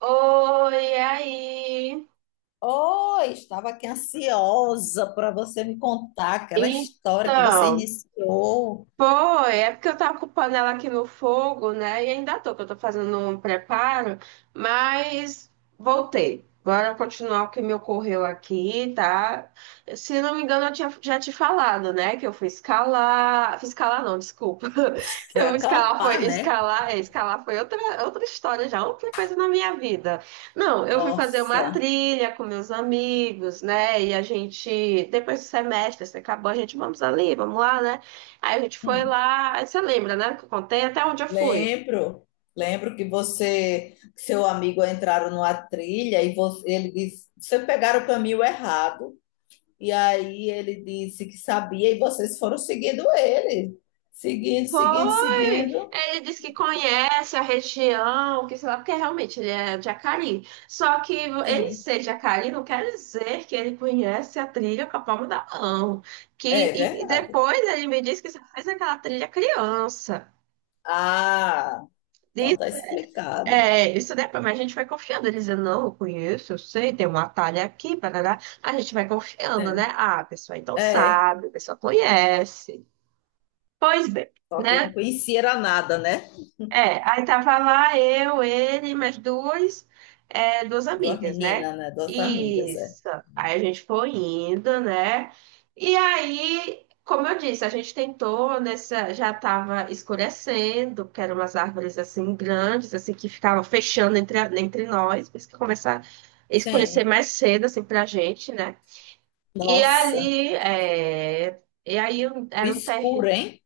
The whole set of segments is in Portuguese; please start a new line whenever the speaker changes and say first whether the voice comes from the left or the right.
right: Oi, e aí?
left: Oi, estava aqui ansiosa para você me contar aquela história que você
right: Então,
left: iniciou.
right: foi, é porque eu tava ocupando ela aqui no fogo, né? E ainda tô, que eu tô fazendo um preparo, mas voltei. Bora continuar o que me ocorreu aqui, tá? Se não me engano, eu tinha, já te falado, né? Que eu fui escalar. Fui escalar, não, desculpa. Que
left: Foi
right: eu fui escalar foi.
left: acampar, né?
right: Escalar, é, escalar foi outra, outra história já, outra coisa na minha vida. Não, eu fui fazer uma
left: Nossa,
right: trilha com meus amigos, né? E a gente, depois do semestre, assim, acabou, a gente vamos ali, vamos lá, né? Aí a gente foi
left: hum,
right: lá, aí você lembra, né, que eu contei até onde eu fui.
left: lembro. Lembro que você, que seu amigo entraram numa trilha e ele disse, vocês pegaram o caminho errado. E aí ele disse que sabia e vocês foram seguindo ele. Seguindo, seguindo,
right: Foi!
left: seguindo.
right: Ele disse que conhece a região, que sei lá, porque realmente ele é de Jacari. Só que ele
left: Sim,
right: ser de Jacari não quer dizer que ele conhece a trilha com a palma da mão. Que
left: é
right: e
left: verdade.
right: depois ele me disse que só fez aquela trilha criança.
left: Ah, então
right: Diz-
left: tá explicado.
right: é, isso depois, mas a gente vai confiando. Ele dizendo, não, eu conheço, eu sei, tem um atalho aqui, parará. A gente vai confiando, né?
left: Sim.
right: Ah, a pessoa então
left: É.
right: sabe, a pessoa conhece. Pois bem,
left: Só que não
right: né?
left: conhecia era nada, né?
right: É, aí tava lá eu, ele, mais duas, é, duas
left: Duas
right: amigas, né?
left: meninas, né? Duas amigas, é.
right: Isso. Aí a gente foi indo, né? E aí, como eu disse, a gente tentou nessa, já tava escurecendo, porque eram umas árvores assim grandes, assim que ficavam fechando entre, entre nós, por isso que começava a escurecer
left: Sim.
right: mais cedo assim pra gente, né? E
left: Nossa,
right: ali, é, e aí um,
left: o
right: era um terreno
left: escuro, hein?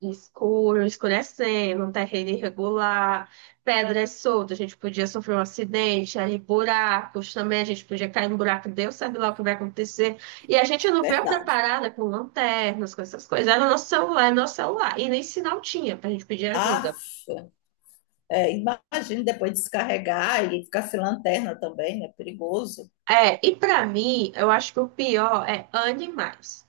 right: escuro, escurecendo, um terreno irregular, pedras soltas, a gente podia sofrer um acidente, ali buracos também, a gente podia cair no buraco, Deus sabe lá o que vai acontecer. E a gente não veio
left: Verdade.
right: preparada com lanternas, com essas coisas. Era o nosso celular, era o nosso celular. E nem sinal tinha pra gente pedir ajuda.
left: Aff, é, imagina depois descarregar e ficar sem lanterna também, né? Perigoso.
right: É, e pra mim, eu acho que o pior é animais.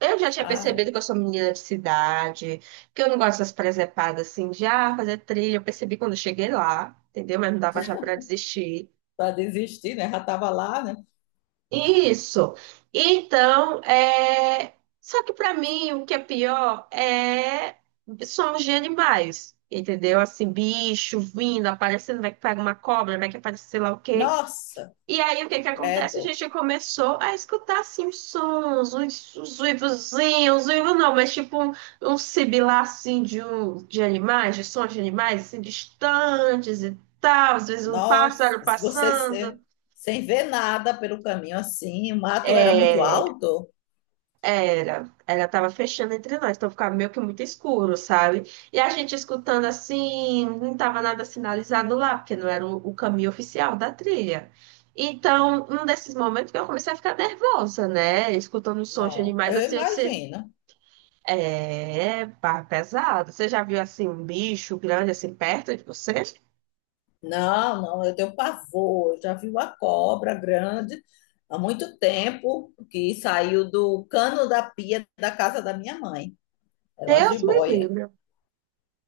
right: Eu já tinha
left: Ah,
right: percebido que eu sou menina de cidade, que eu não gosto dessas presepadas assim, de ah, fazer trilha. Eu percebi quando eu cheguei lá, entendeu? Mas não dava já pra desistir.
left: para desistir, né? Já estava lá, né?
right: Isso. Então, é... só que para mim o que é pior é são os de animais, entendeu? Assim, bicho vindo, aparecendo, vai que pega uma cobra, vai que aparece sei lá o quê.
left: Nossa,
right: E aí o que que acontece? A
left: credo.
right: gente começou a escutar assim os sons, os uivozinhos, os uivos não, mas tipo um, um sibilar assim de, um, de animais, de sons de animais assim distantes e tal, às vezes um pássaro
left: Nossa, se você
right: passando.
left: se- sem ver nada pelo caminho assim, o mato era muito
right: É,
left: alto?
right: era, ela tava fechando entre nós, então ficava meio que muito escuro, sabe? E a gente escutando assim, não tava nada sinalizado lá, porque não era o caminho oficial da trilha. Então, num desses momentos que eu comecei a ficar nervosa, né? Escutando os sons de
left: Não,
right: animais
left: eu
right: assim, eu disse,
left: imagino.
right: é, pá, pesado. Você já viu assim um bicho grande assim perto de você?
left: Não, não, eu tenho pavor. Eu já vi uma cobra grande há muito tempo que saiu do cano da pia da casa da minha mãe. Era uma
right: Deus me
left: jiboia.
right: livre.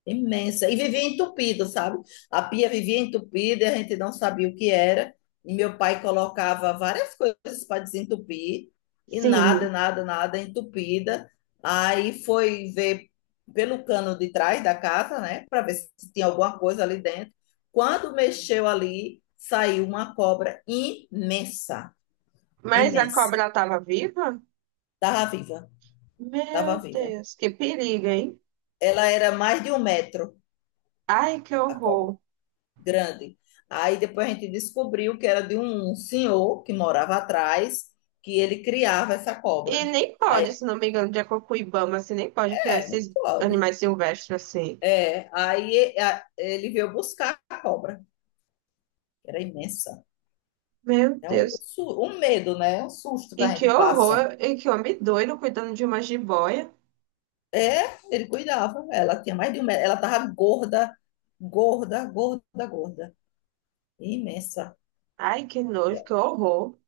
left: Imensa. E vivia entupido, sabe? A pia vivia entupida e a gente não sabia o que era. E meu pai colocava várias coisas para desentupir e nada,
right: Sim,
left: nada, nada entupida. Aí foi ver pelo cano de trás da casa, né, para ver se tinha alguma coisa ali dentro. Quando mexeu ali, saiu uma cobra imensa,
right: mas a
left: imensa.
right: cobra tava viva?
left: Estava viva, estava
right: Meu
left: viva.
right: Deus, que perigo, hein?
left: Ela era mais de um metro,
right: Ai, que
left: a cobra.
right: horror.
left: Grande. Aí depois a gente descobriu que era de um senhor que morava atrás, que ele criava essa
right: E
left: cobra.
right: nem pode,
left: Aí,
right: se não me engano, de acordo com o Ibama, assim, nem pode criar
left: é, não
right: esses
left: pode.
right: animais silvestres assim.
left: É, aí ele veio buscar a cobra, que era imensa.
right: Meu
left: É
right: Deus.
left: um medo, né? Um susto que
right: E
left: a
right: que
left: gente passa.
right: horror, e que homem doido cuidando de uma jiboia.
left: É, ele cuidava. Ela tinha mais de um metro. Ela tava gorda, gorda, gorda, gorda. Imensa.
right: Ai, que
left: É,
right: nojo, que horror.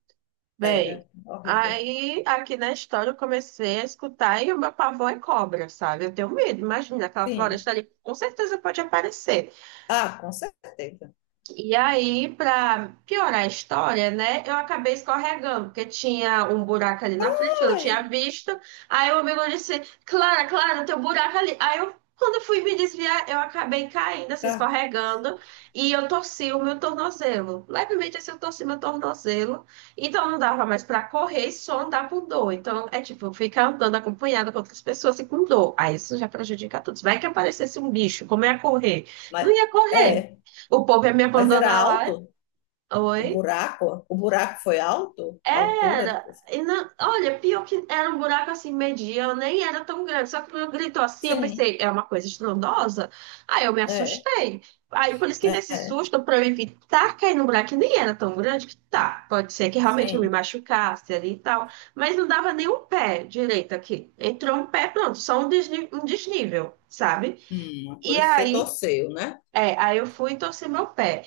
left: era
right: Bem,
left: horrível.
right: aí aqui na história eu comecei a escutar e o meu pavor é cobra, sabe? Eu tenho medo, imagina aquela
left: Sim.
right: floresta ali, com certeza pode aparecer.
left: Ah, com certeza.
right: E aí, para piorar a história, né, eu acabei escorregando, porque tinha um buraco ali na frente, eu não tinha
left: Ai,
right: visto. Aí o amigo disse, Clara, Clara, tem um buraco ali. Aí eu, quando eu fui me desviar, eu acabei caindo, assim,
left: tá.
right: escorregando, e eu torci o meu tornozelo. Levemente assim, eu torci meu tornozelo. Então não dava mais para correr e só andar com dor. Então é tipo, ficar andando acompanhada com outras pessoas e com dor. Aí isso já prejudica todos. Vai que aparecesse um bicho, como ia correr? Não
left: Mas,
right: ia correr.
left: é.
right: O povo ia me
left: Mas era
right: abandonar lá.
left: alto o
right: Oi?
left: buraco? O buraco foi alto? A altura?
right: Era. E não, olha, pior que era um buraco assim, mediano, nem era tão grande. Só que quando gritou assim, eu
left: Sim,
right: pensei, é uma coisa estrondosa. Aí eu me
left: é,
right: assustei. Aí por isso que nesse
left: é,
right: susto, pra eu evitar cair no buraco, que nem era tão grande, que tá, pode ser que realmente eu me
left: sim.
right: machucasse ali e tal. Mas não dava nem um pé direito aqui. Entrou um pé, pronto, só um um desnível, sabe?
left: Por
right: E
left: isso você
right: aí,
left: torceu, né?
right: é, aí eu fui e torci meu pé.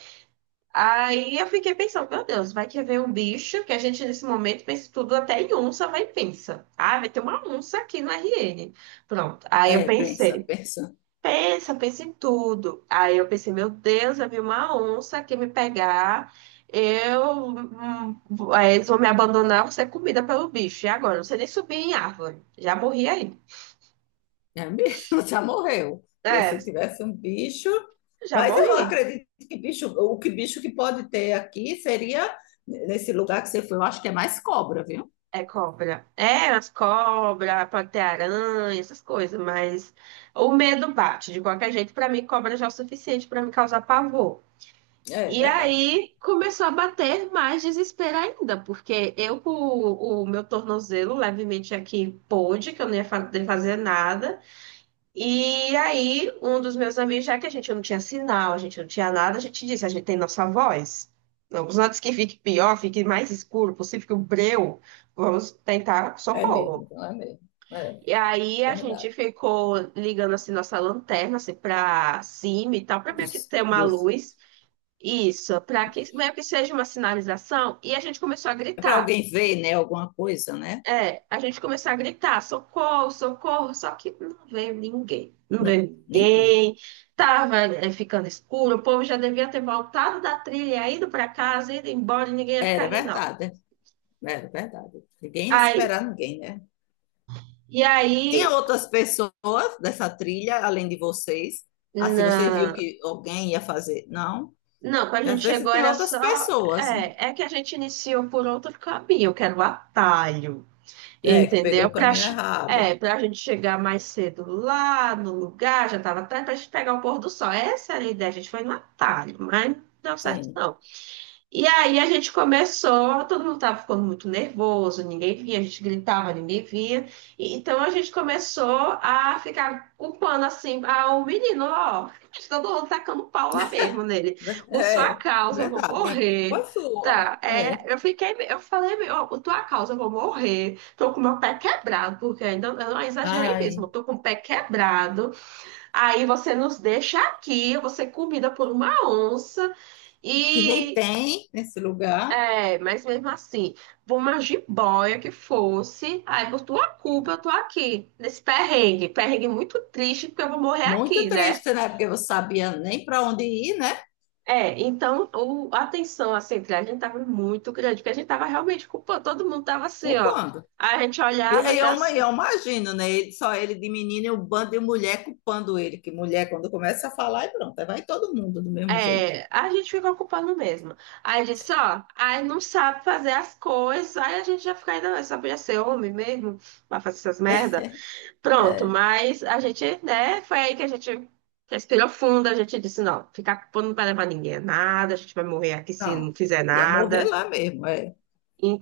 right: Aí eu fiquei pensando, meu Deus, vai que vem um bicho que a gente nesse momento pensa tudo até em onça, vai e pensa. Ah, vai ter uma onça aqui no RN. Pronto. Aí eu
left: É, pensa,
right: pensei,
left: pensa.
right: pensa, pensa em tudo. Aí eu pensei, meu Deus, vai vir uma onça aqui me pegar. Eu, aí eles vão me abandonar, vou ser comida pelo bicho. E agora? Eu não sei nem subir em árvore. Já morri aí.
left: É mesmo, já morreu. Porque
right: É,
left: se tivesse um bicho.
right: já
left: Mas eu
right: morri.
left: acredito que bicho, o que bicho que pode ter aqui seria nesse lugar que você foi, eu acho que é mais cobra, viu?
right: É cobra. É, as cobras, pode ter aranha, essas coisas, mas o medo bate. De qualquer jeito, pra mim, cobra já é o suficiente pra me causar pavor.
left: É
right: E
left: verdade.
right: aí começou a bater mais desespero ainda, porque eu com o meu tornozelo levemente aqui pôde, que eu não ia fazer nada. E aí, um dos meus amigos, já que a gente não tinha sinal, a gente não tinha nada, a gente disse, a gente tem nossa voz. Vamos antes que fique pior, fique mais escuro, possível que o breu, vamos tentar
left: É
right: socorro.
left: mesmo, não é mesmo. É
right: E aí a
left: verdade.
right: gente ficou ligando assim nossa lanterna assim para cima e tal, para meio que
left: Dos,
right: ter uma
left: dos...
right: luz. Isso, para que meio que seja uma sinalização. E a gente começou a
left: É para
right: gritar.
left: alguém ver, né? Alguma coisa, né?
right: É, a gente começou a gritar, socorro, socorro, só que não veio ninguém, não veio
left: Não, ninguém.
right: ninguém, tava é, ficando escuro, o povo já devia ter voltado da trilha, ido para casa, ido embora, e ninguém ia ficar
left: Era
right: ali, não.
left: verdade, era verdade. Ninguém ia
right: Aí,
left: esperar ninguém, né?
right: e
left: Tinha
right: aí,
left: outras pessoas dessa trilha, além de vocês? Assim, você viu
right: na...
left: que alguém ia fazer? Não.
right: não, quando a
left: E às
right: gente
left: vezes
right: chegou
left: tem
right: era
left: outras
right: só,
left: pessoas,
right: é, é que a gente iniciou por outro caminho, que era o atalho.
left: né, que pegou
right: Entendeu?
left: o
right: Pra,
left: caminho errado.
right: é, pra gente chegar mais cedo lá no lugar, já tava tarde, pra gente pegar o pôr do sol. Essa era a ideia, a gente foi no atalho, mas não deu certo
left: Sim,
right: não. E aí a gente começou, todo mundo estava ficando muito nervoso, ninguém via, a gente gritava, ninguém via. E, então a gente começou a ficar culpando assim, ah, o menino, ó, todo mundo tacando pau lá mesmo nele. Por sua
left: É
right: causa, eu vou
left: verdade. É culpa
right: morrer.
left: sua.
right: Tá,
left: É.
right: é, eu fiquei, eu falei, meu, ó, por tua causa, eu vou morrer. Tô com meu pé quebrado, porque ainda eu não exagerei mesmo,
left: Ai,
right: eu tô com o pé quebrado. Aí você nos deixa aqui, eu vou ser comida por uma onça.
left: que nem
right: E,
left: tem nesse lugar.
right: é, mas mesmo assim, por uma jiboia que fosse, aí por tua culpa eu tô aqui, nesse perrengue, perrengue muito triste, porque eu vou morrer
left: Muito
right: aqui, né?
left: triste, né? Porque você sabia nem para onde ir, né?
right: É, então o- a tensão assim, entre a gente tava muito grande, porque a gente tava realmente culpando, todo mundo tava assim, ó.
left: Culpando.
right: Aí a gente
left: E
right: olhava
left: e
right: já assim,
left: eu imagino, né? Ele, só ele de menino e o bando de mulher culpando ele, que mulher, quando começa a falar, é pronto, aí vai todo mundo do mesmo jeito.
right: é, a gente ficou culpando mesmo. Aí disse, ó, aí não sabe fazer as coisas, aí a gente já fica ainda, "Não, só podia ser homem mesmo, pra fazer essas merda. Pronto,
left: É,
right: mas a gente, né, foi aí que a gente respirou fundo, a gente disse, não, ficar com não vai levar ninguém a nada, a gente vai morrer aqui se
left: não,
right: não fizer
left: ia morrer
right: nada.
left: lá mesmo, é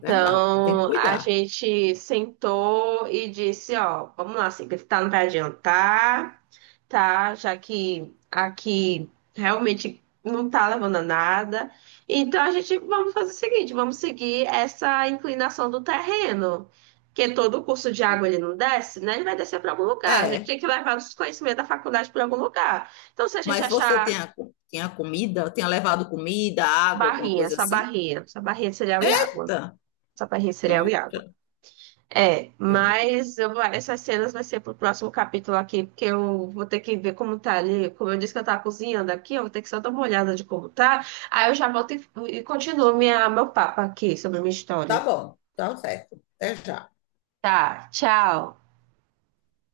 left: verdade, tem que
right: a
left: cuidar.
right: gente sentou e disse, ó, vamos lá, assim que tá, não vai adiantar tá? Já que aqui realmente não tá levando a nada. Então a gente vamos fazer o seguinte, vamos seguir essa inclinação do terreno, que todo o curso de água ele não desce, né? Ele vai descer para algum lugar. A gente
left: É,
right: tem que levar os conhecimentos da faculdade para algum lugar. Então se a gente
left: mas você
right: achar
left: tinha, tinha comida, tinha levado comida, água, alguma
right: barrinha,
left: coisa
right: essa
left: assim?
right: barrinha, essa barrinha de cereal e água,
left: Eita,
right: essa barrinha de cereal e
left: eita.
right: água. É,
left: É,
right: mas eu vou- essas cenas vai ser pro próximo capítulo aqui, porque eu vou ter que ver como tá ali. Como eu disse que eu tava cozinhando aqui, eu vou ter que só dar uma olhada de como tá. Aí eu já volto e continuo minha, meu papo aqui sobre a minha
left: tá
right: história.
left: bom, tá certo, até já.
right: Tá, tchau.